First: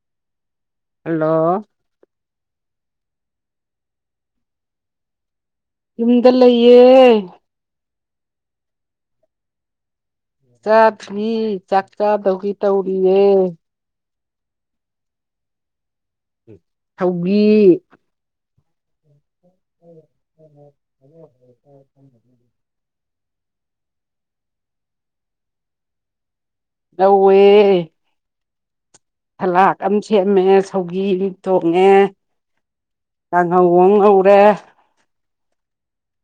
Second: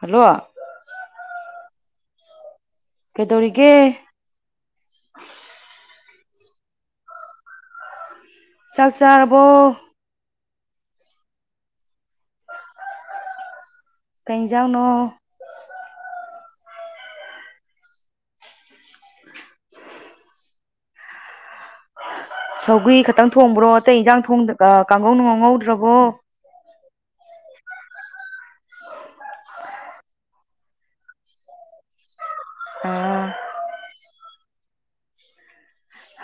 hello hello ꯀꯩꯗꯧꯔꯤꯒꯦ ꯌꯨꯝꯗ ꯂꯩꯌꯦ ꯆꯥꯛ ꯆꯥꯔꯕꯣ ꯆꯥꯗꯔꯤ ꯆꯥꯛ ꯆꯥꯗꯧꯒꯤ ꯇꯧꯔꯤꯌꯦ ꯀꯩꯖꯥꯡꯅꯣ ꯁꯥꯎꯒꯤ [inaudible] ꯁꯧꯒꯔꯤ ꯈꯛꯇꯪ ꯊꯣꯡꯕ꯭ꯔꯣ ꯑꯇꯩ ꯏꯟꯖꯥꯡ ꯊꯣꯡꯗ ꯑꯥ ꯀꯥꯡꯉꯧꯅꯅꯨꯡ ꯉꯧꯗ꯭ꯔꯕꯣ ꯉꯧꯋꯦ ꯁꯂꯥꯛ ꯑꯃ ꯁꯦꯝꯃꯦ ꯁꯧꯒꯤ ꯑꯃ ꯇꯣꯡꯉꯦ ꯑꯥ ꯊꯪꯉꯧ ꯑꯝ ꯉꯧꯔꯦ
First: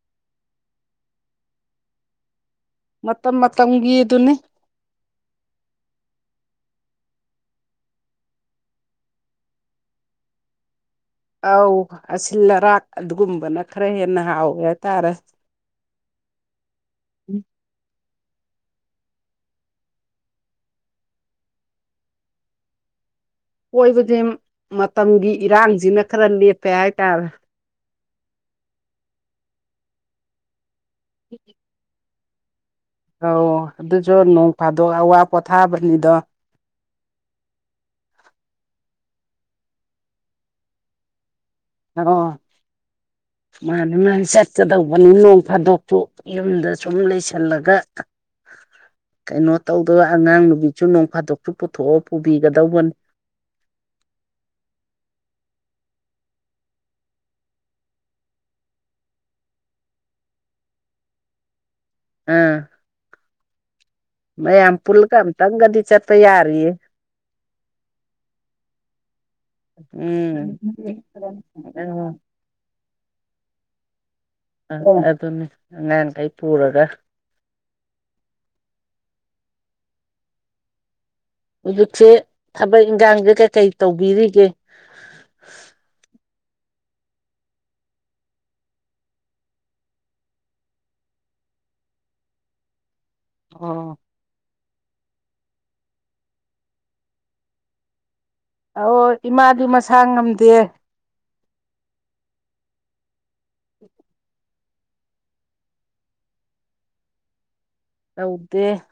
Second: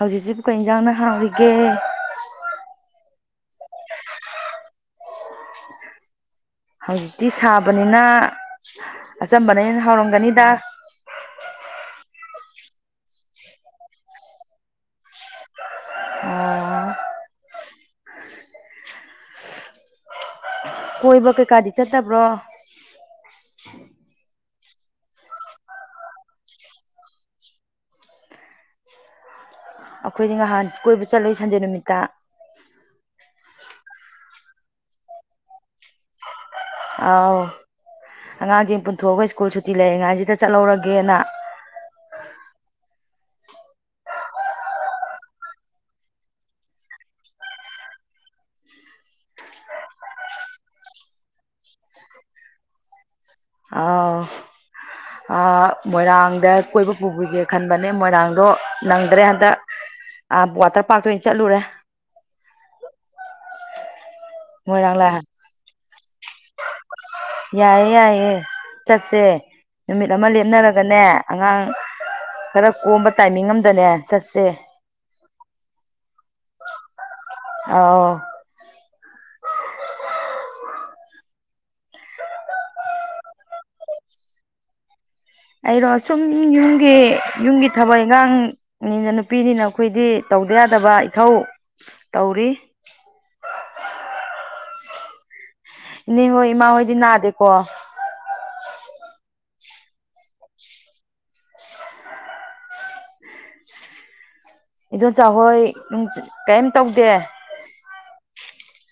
ꯍꯧꯖꯤꯛꯁꯤꯕꯨ ꯀꯩ ꯌꯦꯟꯖꯥꯡꯅ ꯍꯥꯎꯔꯤꯒꯦ ꯃꯇꯝ ꯃꯇꯝꯒꯤ ꯑꯗꯨꯅꯤ ꯍꯧꯖꯤꯛꯇꯤ ꯁꯥꯕꯅꯤꯅ ꯑꯆꯝꯕꯅ ꯍꯦꯟꯅ ꯍꯥꯎꯔꯝꯒꯅꯤꯗ ꯑꯧ ꯑꯁꯤꯜ ꯑꯔꯥꯛ ꯑꯗꯨꯒꯨꯝꯕꯅ ꯈꯔ ꯍꯦꯟꯅ ꯍꯥꯎꯋꯦ ꯍꯥꯏꯇꯥꯔꯦ ꯑꯣ ꯀꯣꯏꯕ ꯀꯩꯀꯥꯗꯤ ꯆꯠꯇꯕ꯭ꯔꯣ ꯀꯣꯏꯕꯗꯤ ꯃꯇꯝꯒꯤ ꯏꯔꯥꯡꯁꯤꯅ ꯈꯔ ꯂꯦꯞꯄꯦ ꯍꯥꯏꯇꯥꯔꯦ ꯑꯩꯈꯣꯏꯗꯤ ꯅꯍꯥꯟ ꯀꯣꯏꯕ ꯆꯠꯂꯨꯏ ꯁꯟꯗꯦ ꯅꯨꯃꯤꯠꯇ ꯑꯧ ꯑꯗꯨꯁꯨ ꯅꯣꯡ ꯐꯥꯗꯣꯛ ꯑꯋꯥ ꯄꯣꯊꯥꯕꯅꯤꯗꯣ ꯑꯥꯎ ꯑꯉꯥꯡꯁꯤꯡ ꯄꯨꯟꯊꯣꯛꯑꯒ ꯁ꯭ꯀꯨꯜ ꯁꯨꯇꯤ ꯂꯩꯔꯤꯉꯥꯏꯁꯤꯗ ꯆꯠꯍꯧꯔꯒꯦꯅ ꯑꯣ ꯃꯥꯅꯤ ꯃꯥꯅꯤ ꯆꯠꯀꯗꯧꯕꯅꯤ ꯅꯣꯡ ꯐꯥꯗꯣꯛꯁꯨ ꯌꯨꯝꯗ ꯁꯨꯝ ꯂꯩꯁꯜꯂꯒ ꯀꯩꯅꯣ ꯇꯧꯗꯕ ꯑꯉꯥꯡ ꯅꯨꯕꯤꯁꯨ ꯅꯣꯡ ꯐꯥꯗꯣꯛꯁꯨ ꯄꯨꯊꯣꯛꯑ ꯄꯨꯕꯤꯒꯗꯧꯕꯅꯤ ꯑꯥꯎ ꯑꯥ ꯃꯣꯏꯔꯥꯡꯗ ꯀꯣꯏꯕ ꯄꯨꯕꯤꯒꯦ ꯈꯟꯕꯅꯦ ꯃꯣꯏꯔꯥꯡꯗꯣ ꯅꯪꯗ꯭ꯔꯦ ꯍꯟꯗꯛ ꯑ ꯋꯥꯇꯔ ꯄꯥꯔꯛꯇ ꯑꯣꯏꯅ ꯆꯠꯂꯨꯔꯦ ꯑꯥ ꯃꯌꯥꯝ ꯃꯣꯏꯔꯥꯡ ꯄꯨꯜꯂꯒ ꯂꯥꯏ ꯑꯝꯇꯪꯒꯗꯤ ꯆꯠꯄ ꯌꯥꯔꯤꯌꯦ ꯌꯥꯏꯌꯦ ꯌꯥꯏꯌꯦ ꯆꯠꯁꯦ ꯅꯨꯃꯤꯠ ꯑꯃ ꯎꯝ ꯂꯦꯞꯅꯔꯒꯅꯦ ꯑꯉꯥꯡ ꯑ ꯈꯔ ꯀꯣꯝꯕ ꯇꯥꯏꯃꯤꯡ ꯑꯃꯗꯅꯦ ꯆꯠꯁꯦ ꯑꯗꯨꯅꯤ ꯑꯉꯥꯡꯈꯩ ꯄꯨꯔꯒ ꯑꯧ ꯍꯧꯖꯤꯛꯁꯦ ꯊꯕꯛ ꯏꯟꯈꯥꯡꯁꯦ ꯀꯩꯀꯩ ꯇꯧꯕꯤꯔꯤꯒꯦ ꯑꯩꯔꯣ ꯁꯨꯝ ꯌꯨꯝꯒꯤ ꯌꯨꯝꯒꯤ ꯊꯕꯛ ꯏꯪꯈꯥꯡ ꯑꯅ ꯅꯨꯄꯤꯅꯤꯅ ꯑꯩꯈꯣꯏꯗꯤ ꯇꯧꯗ ꯌꯥꯗꯕ ꯏꯊꯧ ꯇꯧꯔꯤ ꯑꯣ ꯏꯅꯦꯍꯣꯏ ꯏꯃꯥ ꯍꯣꯏꯗꯤ ꯅꯥꯗꯦꯀꯣ ꯑꯣ ꯏꯃꯥꯗꯤ ꯃꯁꯥ ꯉꯝꯗꯦ [inaudible] ꯏꯗꯣꯝꯆꯥꯍꯣꯏ ꯀꯩꯝ ꯇꯧꯗꯦ ꯇꯧꯗꯦ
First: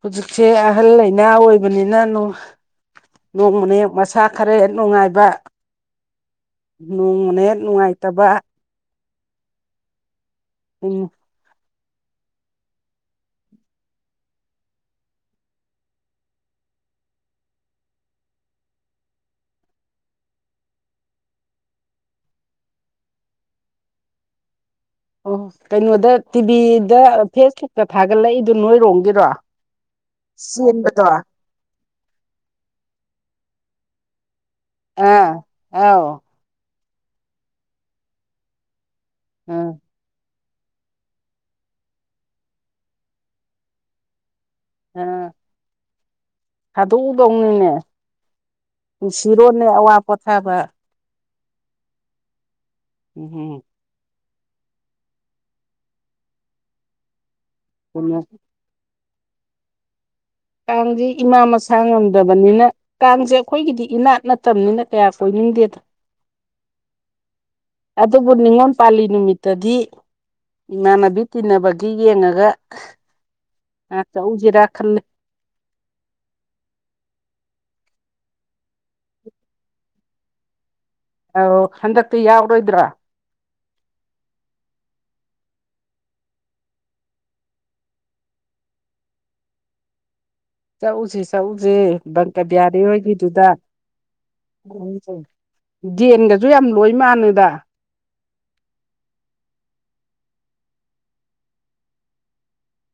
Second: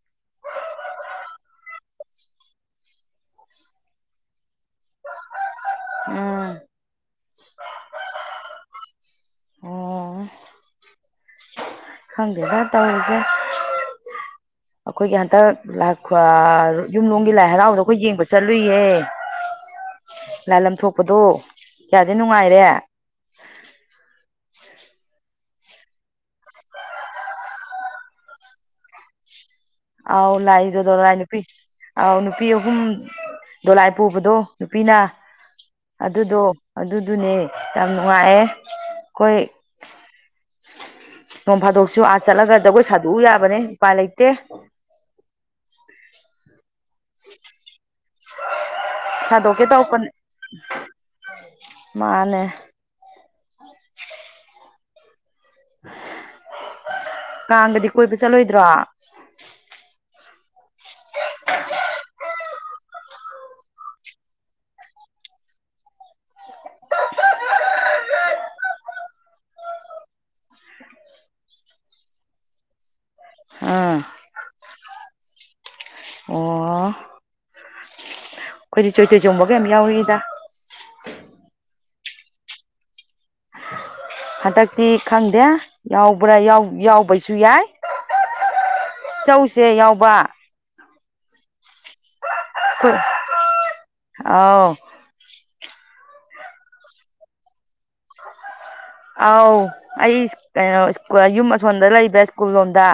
ꯍꯧꯖꯤꯛꯁꯦ ꯑꯍꯜ ꯂꯥꯏꯅꯥ ꯑꯣꯏꯕꯅꯤꯅ ꯅꯣꯡꯃꯅ ꯍꯦꯛ ꯃꯁꯥ ꯈꯔ ꯍꯦꯠ ꯅꯨꯡꯉꯥꯏꯕ ꯎꯝ ꯅꯣꯡꯃꯅꯦ ꯅꯨꯡꯉꯥꯏꯇꯕ ꯑꯣ ꯎꯝ ꯈꯪꯗꯦꯗ ꯇꯧꯔꯤꯁꯦ ꯑꯩꯈꯣꯏꯒꯤ ꯍꯟꯇꯛ ꯌꯨꯝꯂꯣꯡꯒꯤ ꯂꯥꯏ ꯍꯔꯥꯎꯕꯗ ꯑꯩꯈꯣꯏ ꯌꯦꯡꯕ ꯆꯠꯂꯨꯏꯌꯦ ꯂꯥꯏꯂꯝ ꯊꯣꯛꯄꯗꯣ ꯀꯌꯥꯗꯤ ꯅꯨꯡꯉꯥꯏꯔꯦ ꯑꯣ ꯀꯩꯅꯣꯗ ꯇꯤꯚꯤꯗ ꯐꯦꯁꯕꯨꯛꯇ ꯊꯥꯒꯠꯂꯛꯏꯗꯣ ꯅꯣꯏꯔꯣꯝꯒꯤꯔꯣ ꯑꯥꯎ ꯂꯥꯏꯗꯣ ꯆꯦꯟꯕꯗꯣ ꯗꯣꯂꯥꯏ ꯅꯨꯄꯤ ꯑꯥꯎ ꯅꯨꯄꯤ ꯑꯍꯨꯝ ꯗꯣꯂꯥꯏ ꯄꯨꯕꯗꯣ ꯅꯨꯄꯤꯅ ꯑꯥ ꯑꯥꯎ ꯑꯗꯨꯗꯣ ꯑꯗꯨꯗꯨꯅꯦ ꯌꯥꯝ ꯅꯨꯡꯉꯥꯏꯌꯦ ꯑꯩꯈꯣꯏ ꯑꯥ ꯅꯣꯡ ꯐꯥꯗꯣꯛꯁꯨ ꯑꯥ ꯆꯠꯂꯒ ꯖꯒꯣꯏ ꯁꯥꯗꯣꯛꯎ ꯌꯥꯕꯅꯦ ꯎꯄꯥꯏ ꯂꯩꯇꯦ ꯑꯥ ꯊꯥꯗꯣꯛꯎꯗꯧꯅꯤꯅꯦ ꯁꯥꯗꯣꯛꯀꯦ ꯅꯨꯡꯁꯤꯔꯣꯅꯦ ꯑꯋꯥ ꯇꯧꯕꯅꯦ ꯄꯣꯊꯥꯕ ꯃꯥꯅꯦ ꯎꯝ ꯍꯝ [unintelligible] ꯀꯥꯡꯒꯗꯤ ꯀꯣꯏꯕ ꯀꯩꯅꯣ ꯆꯠꯂꯣꯏꯗ꯭ꯔꯣ ꯀꯥꯡꯁꯦ ꯏꯃꯥ ꯃꯁꯥ ꯉꯝꯗꯕ ꯅꯤꯅ ꯀꯥꯡꯁꯦ ꯑꯩꯈꯣꯏꯒꯤꯗꯤ ꯏꯅꯥꯠ ꯅꯠꯇꯕꯅꯤꯅ ꯀꯌꯥ ꯀꯣꯏꯅꯤꯡꯗꯦꯗ ꯑꯗꯨꯕꯨ ꯅꯤꯉꯣꯝ ꯄꯥꯜꯂꯤ ꯅꯨꯃꯤꯠꯇꯗꯤ ꯏꯃꯥꯟꯅꯕꯤ ꯇꯤꯟꯅꯕꯒꯤ ꯌꯦꯡꯉꯒ ꯑꯣ ꯉꯥꯛꯇꯎꯁꯤꯔꯥ ꯈꯜꯂꯤ ꯑꯣ ꯑꯩꯈꯣꯏꯗꯤ ꯆꯣꯏ ꯆꯣꯡꯕꯒ ꯌꯥꯝ ꯌꯥꯎꯔꯤꯗ ꯑ ꯍꯟꯗꯛꯇꯤ ꯌꯥꯎꯔꯣꯏꯗ꯭ꯔꯥ ꯍꯟꯗꯛꯇꯤ ꯈꯪꯗꯦ ꯌꯥꯎꯕ꯭ꯔꯥ ꯌꯥꯎꯕꯁꯨ ꯌꯥꯏ ꯆꯧꯁꯦ ꯌꯥꯎꯕ ꯆꯛꯎꯁꯤ ꯆꯛꯎꯁꯦ ꯕꯪꯀꯕꯤꯌꯥꯔꯤ ꯍꯣꯏꯒꯤꯗꯨꯗ ꯑꯧ ꯌꯦꯖꯦꯟꯒꯁꯨ ꯌꯥꯝ ꯂꯣꯏ ꯃꯥꯟꯅꯗ [unintelligible] ꯑꯥꯎ ꯑꯩ ꯀꯩꯅꯣ ꯌꯨꯝ ꯑꯁꯣꯟꯗ ꯂꯩꯕ꯭ꯔ ꯁ꯭ꯀꯨꯜ ꯂꯣꯝꯗ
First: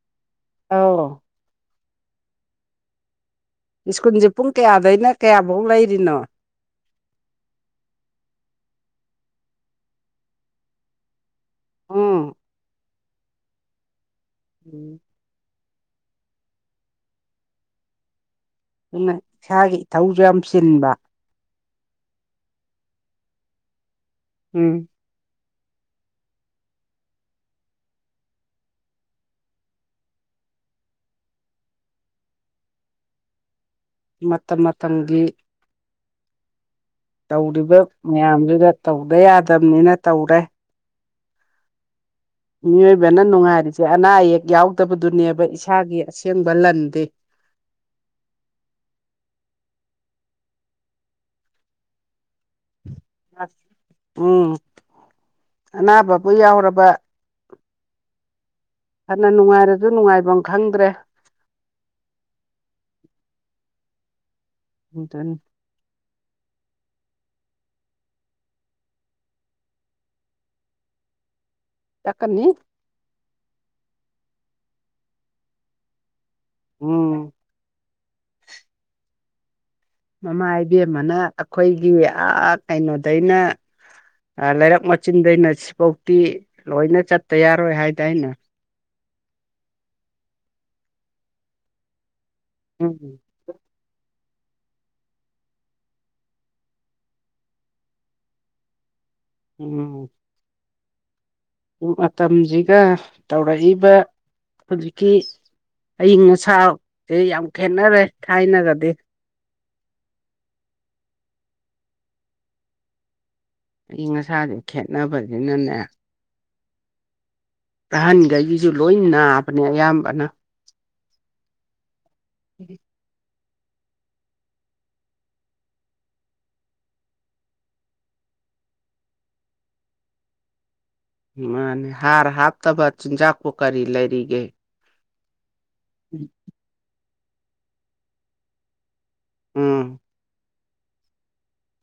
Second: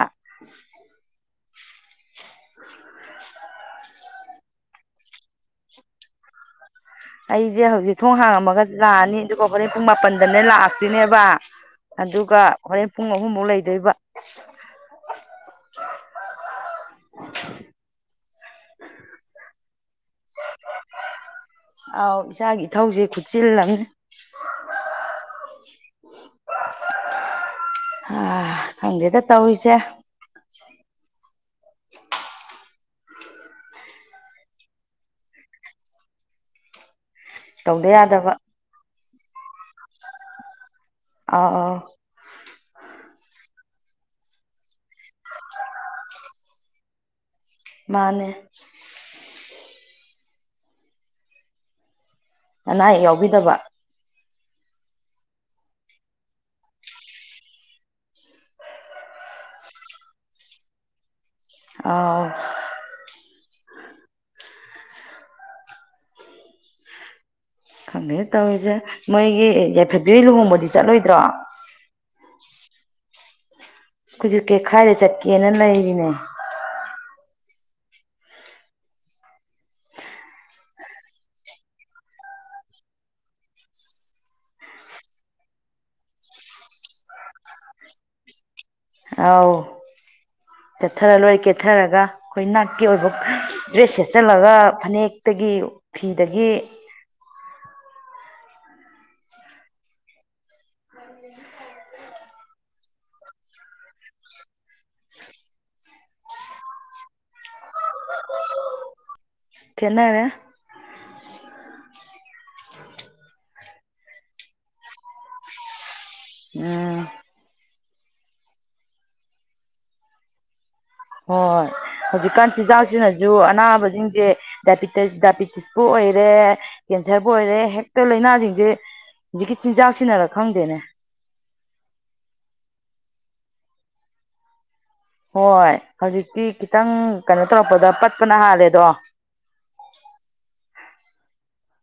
ꯑꯥꯎ ꯁ꯭ꯀꯨꯜꯁꯦ ꯄꯨꯡ ꯀꯌꯥꯗꯩꯅ ꯀꯌꯥꯐꯧ ꯂꯩꯔꯤꯅꯣ ꯑꯩꯁꯦ ꯍꯧꯖꯤꯛ ꯊꯣꯡ ꯍꯥꯡꯉꯝꯃꯒ ꯂꯥꯛꯑꯅꯤ ꯑꯗꯨꯒ ꯍꯣꯔꯦꯟ ꯄꯨꯡ ꯃꯥꯄꯟꯗꯅꯦ ꯂꯥꯛꯇꯣꯏꯅꯦꯕ ꯎꯝ ꯑꯗꯨꯒ ꯍꯣꯔꯦꯟ ꯄꯨꯡ ꯑꯍꯨꯝꯃꯨꯛ ꯂꯩꯗꯣꯏꯕ ꯎꯝ ꯑꯗꯨꯅ ꯏꯁꯥꯒꯤ ꯏꯊꯧꯁꯨ ꯌꯥꯝ ꯆꯤꯟꯕ ꯑꯥꯎ ꯏꯆꯥꯒꯤ ꯏꯊꯧꯁꯤꯦ ꯈꯨꯠꯆꯤꯜꯂꯝꯅꯤ ꯎꯝ [inaudible] ꯑ ꯈꯪꯗꯦꯗ ꯇꯧꯔꯤꯁꯦ ꯃꯇꯝ ꯃꯇꯝꯒꯤ ꯇꯧꯔꯤꯕ ꯇꯧꯗ ꯌꯥꯗꯕ ꯃꯌꯥꯝꯗꯨꯗ ꯇꯧꯗ ꯌꯥꯗꯕꯅꯤꯅ ꯇꯧꯔꯦ ꯑꯥ ꯃꯤꯑꯣꯏꯕꯅ ꯅꯨꯡꯉꯥꯏꯔꯤꯁꯦ ꯑꯅꯥ ꯑꯌꯦꯛ ꯌꯥꯎꯗꯕꯗꯨꯅꯦꯕ ꯏꯁꯥꯒꯤ ꯑꯁꯦꯡꯕ ꯂꯟꯗꯤ ꯃꯥꯅꯦ [inaudible] ꯅꯥꯏ ꯎꯝ ꯑꯅꯥꯕꯕꯨ ꯌꯥꯎꯔꯕ ꯐꯅ ꯅꯨꯡꯉꯥꯏꯔꯁꯨ ꯅꯨꯡꯉꯥꯏꯐꯝ ꯈꯪꯗ꯭ꯔꯦ ꯑ ꯎꯇꯣꯏꯅꯤ ꯈꯪꯒꯦ ꯇꯧꯔꯤꯁꯦ ꯃꯣꯏꯒꯤ ꯌꯥꯏꯐꯕꯤ ꯂꯨꯍꯣꯡꯕꯗꯤ ꯆꯠꯂꯣꯏꯗ꯭ꯔꯣ ꯆꯀꯔꯅꯤ ꯍꯧꯖꯤꯛ ꯀꯩ ꯈꯥꯏꯔꯦ ꯆꯠꯀꯦꯅ ꯂꯩꯔꯤꯅꯦ ꯎꯝ ꯃꯃꯥ ꯏꯕꯦꯝ ꯑꯃꯅ ꯑꯩꯈꯣꯏꯒꯤ ꯀꯩꯅꯣꯗꯩꯅ ꯂꯩꯔꯛ ꯃꯆꯤꯟꯗꯩꯅ ꯁꯤꯐꯥꯎꯇꯤ ꯂꯣꯏꯅ ꯆꯠꯇ ꯌꯥꯔꯣꯏ ꯍꯥꯏꯗꯥ ꯑꯅ ꯑꯥꯎ ꯀꯠꯊꯔ ꯂꯣꯏꯔꯦ ꯀꯦꯠꯊꯔꯒ ꯑꯩꯈꯣꯏ ꯅꯥꯠꯀꯤ ꯑꯣꯏꯕ ꯎꯝ ꯗ꯭ꯔꯦꯁ ꯁꯦꯠꯆꯜꯂꯒ ꯐꯅꯦꯛꯇꯒꯤ ꯐꯤꯗꯒꯤ ꯎꯝ ꯃꯇꯝꯁꯤꯒ ꯇꯧꯔꯛꯏꯕ ꯍꯧꯖꯤꯛꯀꯤ ꯑꯏꯤꯡ ꯑꯁꯥꯁꯤꯦ ꯌꯥꯝ ꯈꯦꯠꯅꯔꯦ ꯊꯥꯏꯅꯒꯗꯤ ꯊꯅꯔꯦ ꯑꯏꯪ ꯑꯁꯥꯁꯦ ꯈꯦꯠꯅꯕꯁꯤꯅꯅꯦ ꯎꯝ ꯑꯍꯟꯈꯩꯒꯤꯁꯨ ꯂꯣꯏ ꯅꯥꯕꯅꯦ ꯑꯌꯥꯝꯕꯅ ꯍꯣꯏ ꯍꯧꯖꯤꯛꯀꯥꯟ ꯆꯤꯟꯖꯥꯛꯁꯤꯅꯁꯨ ꯑꯅꯥꯕꯁꯤꯡꯁꯦ ꯗꯥꯏꯕꯤꯇꯤꯁꯄꯨ ꯑꯣꯏꯔꯦ ꯀꯦꯟꯁꯔꯕꯨ ꯑꯣꯏꯔꯦ ꯍꯦꯛꯇ ꯂꯥꯏꯅꯥꯁꯤꯡꯁꯦ ꯍꯧꯖꯤꯛꯀꯤ ꯆꯤꯟꯖꯥꯛ ꯁꯤꯟꯅꯔ ꯈꯪꯗꯦꯅꯦ ꯃꯥꯅꯦ ꯍꯥꯔ ꯍꯥꯞꯇꯕ ꯆꯤꯟꯖꯥꯛꯄꯨ ꯀꯔꯤ ꯂꯩꯔꯤꯒꯦ ꯍꯣꯏ ꯍꯧꯖꯤꯛꯇꯤ ꯈꯤꯇꯪ ꯀꯩꯅꯣ ꯇꯧꯔꯛꯄꯗ ꯄꯠꯄꯅ ꯍꯥꯜꯂꯦꯗꯣ ꯎꯝ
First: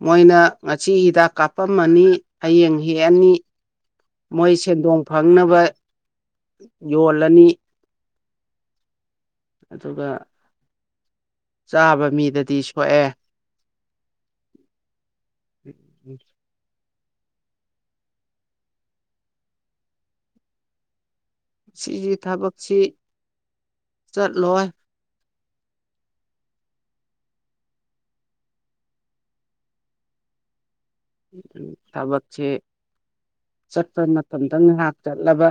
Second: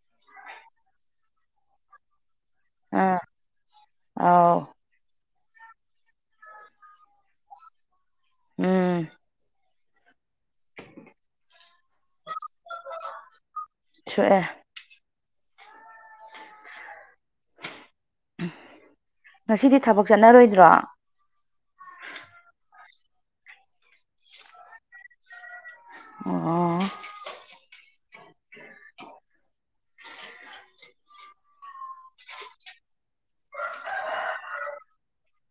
ꯃꯣꯏꯅ ꯉꯥꯁꯤ ꯍꯤꯗꯥꯛ ꯀꯥꯞꯄꯝꯃꯅꯤ ꯍꯌꯦꯡ ꯑꯥ ꯍꯦꯛꯑꯅꯤ ꯃꯣꯏ ꯑꯥꯎ ꯁꯦꯟꯗꯣꯡ ꯐꯪꯅꯕ ꯌꯣꯜꯂꯅꯤ ꯎꯝ ꯑꯗꯨꯒ ꯆꯥꯕ ꯃꯤꯗꯗꯤ ꯁꯣꯛꯑꯦ ꯁꯨꯑꯦ ꯉꯁꯤꯗꯤ ꯊꯕꯛ ꯆꯠꯅꯔꯣꯏꯗ꯭ꯔꯣ ꯁꯤꯒꯤ ꯊꯕꯛꯁꯤ ꯆꯠꯂꯣꯏ ꯑꯣ [inaudible] ꯊꯕꯛꯁꯦ ꯆꯠꯄ ꯃꯇꯝꯗ ꯉꯥꯏꯍꯥꯛ ꯆꯠꯂꯕ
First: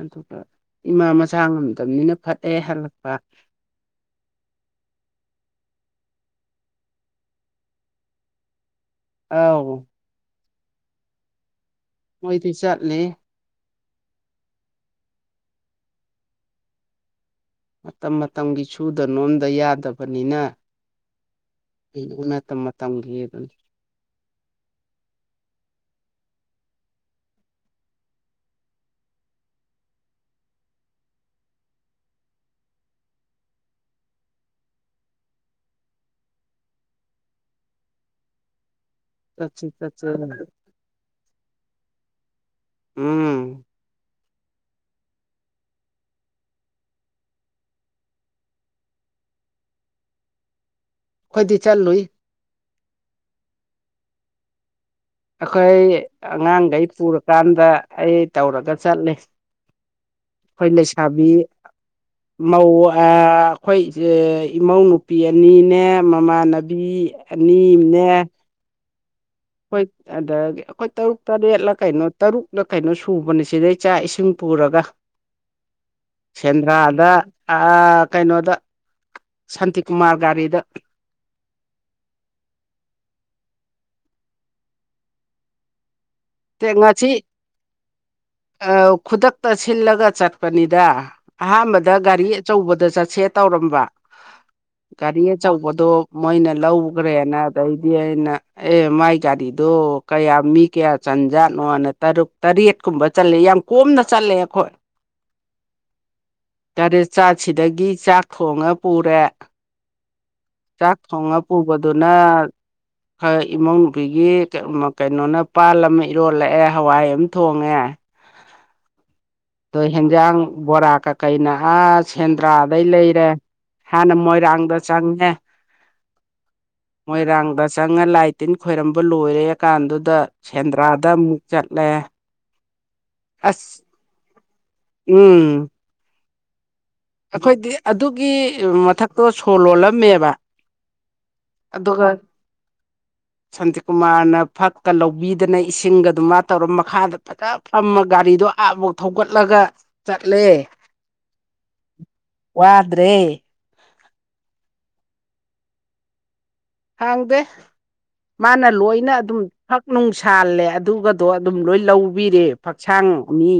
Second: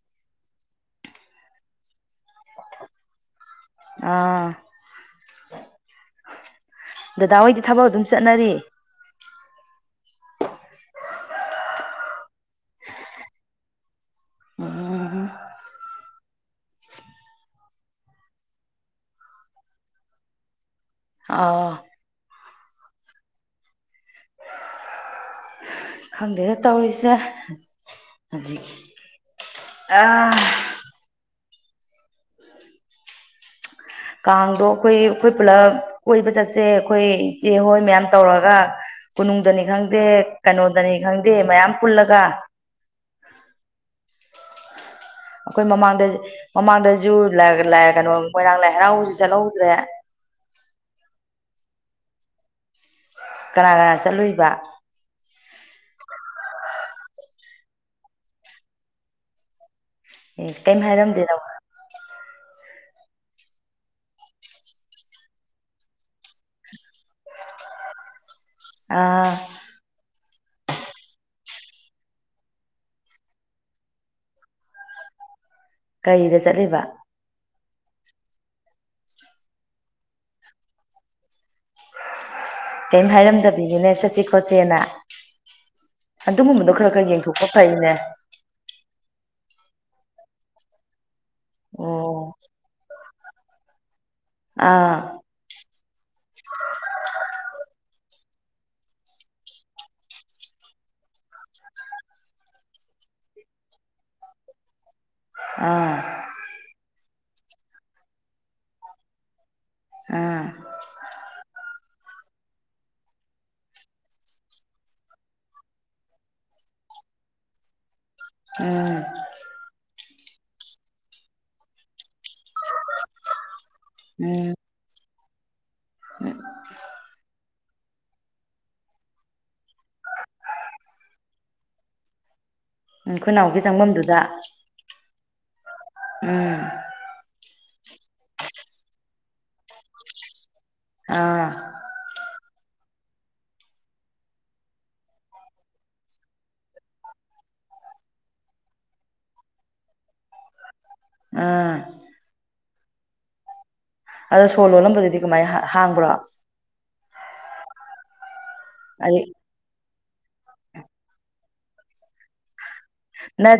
ꯑꯗꯨꯒ ꯏꯃꯥ ꯃꯆꯥ ꯉꯝꯗꯕꯅꯤꯅ ꯐꯠꯑꯦ ꯍꯜꯂꯛꯄ ꯑꯥ ꯗꯗꯥ ꯍꯣꯏꯗꯤ ꯊꯕꯛ ꯑꯗꯨꯝ ꯆꯠꯅꯔꯤ ꯑ ꯃꯣꯏꯗꯤ ꯆꯠꯂꯤ ꯎꯝ ꯃꯇꯝ ꯃꯇꯝꯒꯤ ꯁꯨꯗ ꯅꯣꯝꯗ ꯌꯥꯗꯕꯅꯤꯅ ꯑꯥ ꯎ ꯃꯇꯝ ꯃꯇꯝꯒꯤ ꯑꯗꯨꯅꯤ ꯈꯪꯗꯦꯅ ꯇꯧꯔꯤꯁꯦ ꯍꯧꯖꯤꯛ ꯑ ꯀꯥꯡꯗꯣ ꯑꯩꯈꯣꯏ ꯑꯩꯈꯣꯏ ꯄꯨꯂꯞ ꯀꯣꯏꯕ ꯆꯠꯁꯦ ꯑꯩꯈꯣꯏ ꯏꯆꯦ ꯍꯣꯏ ꯃꯌꯥꯝ ꯇꯧꯔꯒ ꯀꯣꯅꯨꯡꯗꯅꯤ ꯆꯠꯁꯤ ꯈꯪꯗꯦ ꯆꯠꯁꯤ ꯀꯩꯅꯣꯗꯅꯤ ꯈꯪꯗꯦ ꯃꯌꯥꯝ ꯄꯨꯜꯂꯒ ꯎꯝ ꯑꯩꯈꯣꯏ ꯃꯃꯥꯡꯗ ꯃꯃꯥꯡꯗꯁꯨ ꯀꯩꯅꯣ ꯃꯣꯏꯔꯥꯡ ꯂꯥꯏ ꯍꯔꯥꯎꯕꯁꯨ ꯆꯠꯍꯧꯗ꯭ꯔꯦ ꯑꯩꯈꯣꯏꯗꯤ ꯆꯠꯂꯨꯏ ꯀꯅꯥ ꯀꯅꯥ ꯆꯠꯂꯨꯏꯕ ꯑꯩꯈꯣꯏ ꯑꯉꯥꯡꯈꯩ ꯄꯨꯔꯀꯥꯟꯗ ꯑꯩ ꯇꯧꯔꯒ ꯆꯠꯂꯤ ꯈꯣꯏ ꯂꯩꯁꯕꯤ ꯇꯨꯇ [inaudible] ꯃꯧ ꯑꯩꯈꯣꯏ ꯏꯃꯧ ꯅꯨꯨꯄꯤ ꯑꯅꯤꯅꯦ ꯃꯃꯥꯟꯅꯕꯤ ꯑꯅꯤꯃꯥꯅꯦ ꯑꯥ ꯍꯣꯏ ꯑꯗ ꯑꯩꯈꯣꯏ ꯇꯔꯨꯛ ꯇꯔꯦꯠꯂ ꯀꯩꯅꯣ ꯇꯔꯨꯛꯂ ꯀꯩꯅꯣ ꯁꯨꯕꯅꯦ ꯁꯤꯗꯩ ꯆꯥꯛ ꯏꯁꯤꯡ ꯄꯨꯔꯒ ꯀꯔꯤꯗ ꯆꯠꯂꯤꯕ ꯁꯦꯟꯗ꯭ꯔꯥꯗ ꯑ ꯀꯩꯅꯣꯗ ꯁꯥꯟꯇꯤꯀꯨꯃꯥꯔ ꯒꯥꯔꯤꯗ ꯀꯩꯝ ꯍꯥꯏꯔꯝꯗꯕꯤꯅꯤꯅꯦ ꯆꯠꯁꯦ ꯈꯣꯠꯆꯦꯅ ꯑꯗꯨꯒꯨꯝꯕꯗꯣ ꯈꯔ ꯈꯔ ꯌꯦꯡꯊꯣꯛꯄ ꯐꯩꯅꯦ ꯑ ꯈꯨꯗꯛꯇ ꯁꯤꯜꯂꯒ ꯆꯠꯄꯅꯤꯗ ꯑꯍꯥꯝꯕꯗ ꯒꯥꯔꯤ ꯑꯣ ꯑꯆꯧꯕꯗ ꯆꯠꯁꯦ ꯇꯧꯔꯝꯕ ꯑꯥ ꯒꯥꯔꯤ ꯑꯆꯧꯕꯗꯣ ꯃꯣꯏꯅ ꯂꯧꯒ꯭ꯔꯦꯅ ꯑꯗꯩꯗꯤ ꯑꯩꯅ ꯑꯦ ꯃꯥꯏ ꯒꯥꯔꯤꯗꯣ ꯀꯌꯥꯝ ꯃꯤ ꯀꯌꯥ ꯆꯟꯖꯥꯠꯅꯣꯅ ꯇꯔꯨꯛ ꯇꯔꯦꯠꯀꯨꯝꯕ ꯆꯜꯂꯦ ꯌꯥꯝ ꯀꯣꯝꯅ ꯆꯠꯂꯦ ꯑꯩꯈꯣꯏ ꯑꯥ ꯇꯔꯦꯠ ꯆꯥꯛ ꯁꯤꯗꯒꯤ ꯆꯥꯛ ꯊꯣꯡꯉ ꯄꯨꯔꯦ ꯑꯥ ꯆꯥꯛ ꯊꯣꯡꯉ ꯄꯨꯕꯗꯨꯅ ꯈꯔ ꯏꯃꯧꯅꯨꯨꯄꯤꯒꯤ ꯀꯩ ꯃꯥ ꯀꯩꯅꯣꯅ ꯄꯥꯜꯂꯞ ꯑꯃ ꯏꯔꯣꯜꯂꯛꯑꯦ ꯍꯋꯥꯏ ꯑꯃ ꯊꯣꯡꯉꯦ [unintelligible] ꯑꯗꯣ ꯍꯦꯟꯖꯥꯡ ꯕꯣꯔꯥ ꯀꯀꯩꯅ ꯑ ꯁꯦꯟꯗ꯭ꯔꯥꯗꯩ ꯂꯩꯔꯦ ꯍꯥꯟꯅ ꯎꯝ ꯃꯣꯏꯔꯥꯡꯗ ꯆꯪꯉꯦ ꯃꯣꯏꯔꯥꯡꯗ ꯆꯪꯉ ꯂꯥꯏ ꯇꯤꯟ ꯈꯣꯏꯔꯝꯕ ꯂꯣꯏꯔꯦ ꯀꯥꯟꯗꯨꯗ ꯁꯦꯟꯗ꯭ꯔꯥꯗ ꯑꯃꯨꯛ ꯆꯠꯂꯦ ꯎꯝ ꯈꯣꯏꯅꯥꯎꯒꯤ ꯑꯁ ꯆꯪꯕꯝꯗꯨꯗ ꯎꯝ ꯑꯈꯣꯏꯗꯤ ꯑꯗꯨꯒꯤ ꯃꯊꯛꯇꯣ ꯁꯣ ꯂꯣꯜꯂꯝꯃꯦꯕ ꯑꯥ ꯑꯗꯨꯒ ꯁꯥꯟꯇꯤꯀꯨꯃꯥꯔꯅ ꯐꯛꯀ ꯂꯧꯕꯤꯗꯅ ꯏꯁꯤꯡꯒꯗꯨ ꯃꯥꯇꯧꯔ ꯃꯈꯥꯗ ꯑꯇꯥ ꯐꯃꯥ ꯒꯥꯔꯤꯗꯣ ꯑꯥꯕꯧ ꯊꯧꯒꯠꯂꯒ ꯆꯠꯂꯦ ꯑꯥ ꯋꯥꯗ꯭ꯔꯦ ꯑꯗꯣ ꯁꯣ ꯂꯣꯜꯂꯝꯕꯗꯨꯗꯤ ꯀꯃꯥꯏꯟ ꯍꯥꯡꯕ꯭ꯔꯣ ꯍꯥꯡꯗꯦ ꯃꯥꯅ ꯂꯣꯏꯅ ꯍꯥꯏꯗꯤ ꯑꯗꯨꯝ ꯐꯛ ꯅꯨꯡ ꯁꯥꯜꯂꯦ ꯑꯗꯨꯒꯗꯣ ꯑꯗꯨꯝ ꯂꯣꯏ ꯂꯧꯕꯤꯔꯦ ꯐꯛꯁꯥꯡ ꯑꯅꯤ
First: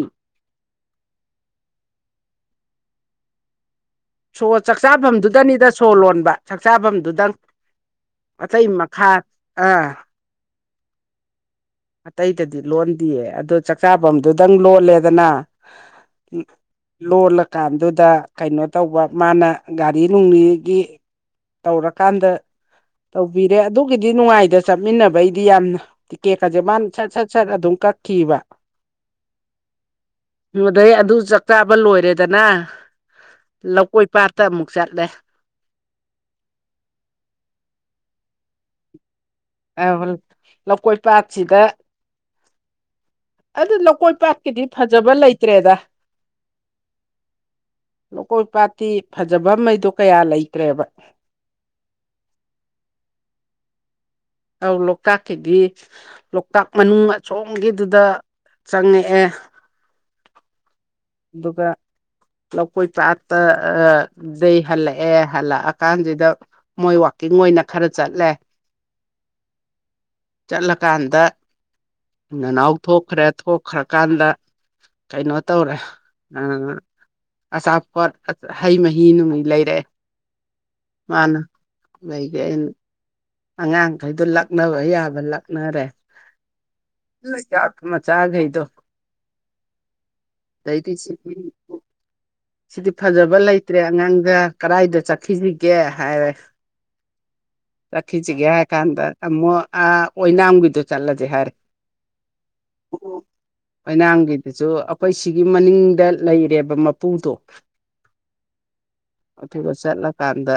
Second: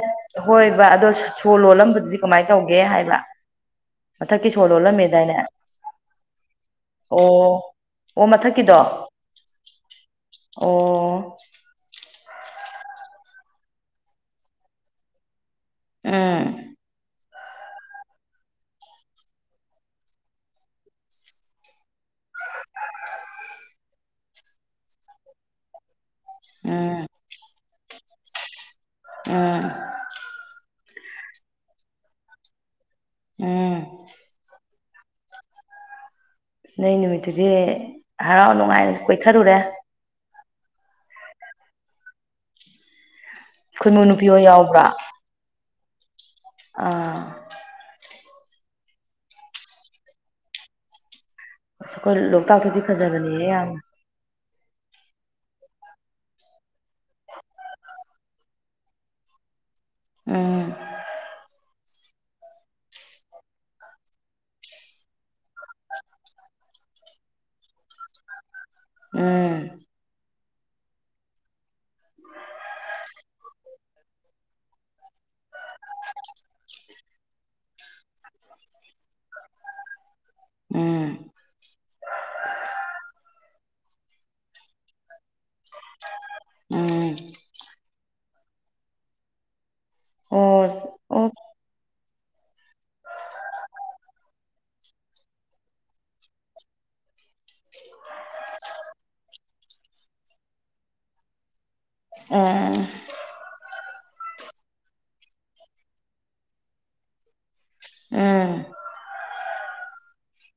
ꯍꯣꯏꯑꯕ ꯑꯗꯣ ꯁꯣ ꯂꯣꯜꯂꯝꯕꯗꯨꯗꯤ ꯀꯃꯥꯏ ꯇꯧꯒꯦ ꯍꯥꯏꯕ ꯁꯣ ꯃꯊꯛꯀꯤ ꯂꯣꯜꯂꯝꯃꯦꯗꯥꯏꯅꯦ ꯆꯥꯛꯆꯥꯥꯕꯝꯗꯨꯗꯅꯤꯗ ꯁꯣ ꯂꯣꯟꯕ ꯆꯥꯛꯆꯥꯥꯕꯝꯗꯨꯗꯪ ꯑꯣ ꯑꯣ ꯑꯇꯩ ꯃꯊꯛꯀꯤꯗꯣ ꯃꯈꯥ ꯑ ꯑꯣ ꯑꯇꯩꯗꯗꯤ ꯂꯣꯟꯗꯤꯌꯦ ꯑꯗꯣ ꯆꯥꯛꯆꯥꯥꯕꯝꯗꯨꯗꯪ ꯂꯣꯜꯂꯦꯗꯅ ꯎꯝ ꯂꯣꯜꯂꯀꯥꯟꯗꯨꯗ ꯀꯩꯅꯣ ꯇꯧꯕ ꯃꯥꯅ ꯒꯥꯔꯤ ꯅꯨꯡꯂꯤꯒꯤ ꯇꯧꯔꯀꯥꯟꯗ ꯇꯧꯕꯤꯔꯦ ꯑꯗꯨꯒꯤꯗꯤ ꯅꯨꯡꯉꯥꯏꯗ ꯆꯠꯃꯤꯟꯅꯕꯩꯗꯤ ꯌꯥꯝꯅ ꯇꯤꯀꯦꯠ ꯀꯥꯖꯦ ꯃꯥꯅ ꯎꯝ ꯁꯠ ꯁꯠ ꯁꯠ ꯑꯗꯨꯝ ꯀꯛꯈꯤꯕ ꯑꯥ ꯗꯨꯗꯩ ꯑꯗꯨ ꯆꯥꯛ ꯆꯥꯕ ꯂꯣꯏꯔꯦꯗꯅ ꯎꯝ ꯂꯧꯀꯣꯏ ꯄꯥꯠꯇ ꯑꯃꯨꯛ ꯆꯠꯂꯦ ꯅꯣꯏ ꯅꯨꯃꯤꯠꯇꯨꯗꯤ ꯍꯔꯥꯎ ꯅꯨꯡꯉꯥꯏꯅꯁꯨ ꯀꯣꯏꯊꯔꯨꯔꯦ ꯑꯔꯋꯤꯜ ꯂꯧꯀꯣꯏ ꯄꯥꯠꯁꯤꯗ ꯑꯗꯨ ꯈꯣꯏꯃꯨ ꯂꯧꯀꯣꯏ ꯅꯨꯄꯤ ꯍꯣꯏ ꯄꯥꯠꯀꯤꯗꯤ ꯌꯥꯎꯕ꯭ꯔꯣ ꯐꯖꯕ ꯂꯩꯇ꯭ꯔꯦꯗ ꯑꯥ ꯂꯧꯀꯣꯏ ꯄꯥꯠꯇꯤ ꯐꯖꯕꯝꯑꯩꯗꯣ ꯀꯌꯥ ꯂꯩꯇ꯭ꯔꯦꯕ ꯑꯁ ꯑꯩꯈꯣꯏ ꯂꯣꯛꯇꯥꯛꯇꯨꯗꯤ ꯐꯖꯕꯅꯦꯍꯦ ꯌꯥꯝꯅ ꯑꯧ ꯂꯣꯛꯇꯥꯛꯀꯤꯗꯤ ꯂꯣꯛꯇꯥꯛ ꯃꯅꯨꯡ ꯑꯁꯣꯝꯒꯤꯗꯨꯗ ꯆꯪꯉꯛꯑꯦ ꯎꯝ ꯑꯗꯨꯒ ꯂꯧꯀꯣꯏ ꯄꯥꯠꯇ ꯑ ꯗꯩ ꯍꯜꯂꯛꯑꯦ ꯍꯜꯂꯛꯑꯀꯥꯟꯖꯤꯗ ꯃꯣꯏ ꯋꯥꯛꯀꯤꯡ ꯑꯣꯏꯅ ꯈꯔ ꯆꯠꯂꯦ ꯑꯦ ꯆꯠꯂꯀꯥꯟꯗ ꯅꯅꯥꯎ ꯊꯣꯛꯈ꯭ꯔꯦ ꯊꯣꯛꯈ꯭ꯔꯀꯥꯟꯗ ꯀꯩꯅꯣ ꯇꯧꯔꯦ ꯎ ꯑꯆꯥꯄꯣꯠ ꯍꯩ ꯃꯍꯤ ꯅꯨꯡꯃꯩ ꯂꯩꯔꯦ ꯎꯝ ꯃꯥꯅ ꯂꯤꯗꯦꯑꯩꯅ ꯑꯉꯥꯡꯈꯩꯗꯣ ꯂꯛꯅꯕ ꯌꯥꯕ ꯂꯛꯅꯔꯦ ꯎꯝ ꯆꯥꯥꯛ ꯑꯃ ꯆꯥꯒꯩꯏꯗꫭ ꯑꯣ ꯇꯩꯗꯤ ꯑꯣ ꯁꯤꯃꯤꯟ ꯁꯤꯗꯤ ꯐꯖꯕ ꯂꯩꯇ꯭ꯔꯦ ꯑꯉꯥꯡꯗ ꯀꯗꯥꯏꯗ ꯆꯠꯈꯤꯁꯤꯒꯦ ꯍꯥꯏꯔꯦ ꯆꯈꯤꯁꯤꯒꯦ ꯍꯥꯏ ꯀꯥꯟꯗ ꯑꯃꯛ ꯑ ꯑꯣꯏꯅꯥꯝꯒꯤꯗꯣ ꯆꯠꯂꯁꯦ ꯍꯥꯏꯔꯦ ꯑꫭ ꯑꯣꯏꯅꯥꯝꯒꯤꯗꯨꯁꯨ ꯑꯩꯈꯣꯏ ꯁꯤꯒꯤ ꯃꯅꯤꯡꯗ ꯂꯩꯔꯦꯕ ꯃꯄꯨꯗꯣ ꯎꯝ ꯑꯗꯨꯒ ꯆꯠꯂꯀꯥꯟꯗ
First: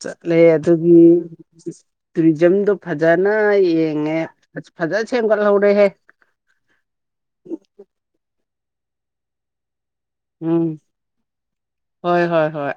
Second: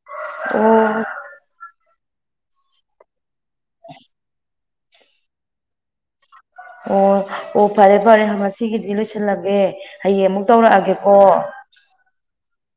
ꯆꯠꯂꯦ ꯑꯣ ꯑꯗꯨꯒꯤ [unintelligible] ꯇꯨꯔꯤꯖꯝꯗꯣ ꯐꯖꯅ ꯌꯦꯡꯉꯦ ꯐꯖꯅ ꯁꯦꯝꯒꯠꯍꯧꯔꯦꯍꯦ ꯑꯣ ꯑꯣ ꯐꯔꯦ ꯐꯔꯦ ꯉꯁꯤꯒꯤꯗꯤ ꯂꯣꯏꯁꯤꯜꯂꯒꯦ ꯍꯌꯦꯡ ꯑꯃꯨꯛ ꯎꯝ ꯇꯧꯔꯛꯑꯒꯦꯀꯣ ꯍꯣꯏ ꯍꯣꯏ ꯍꯣꯏ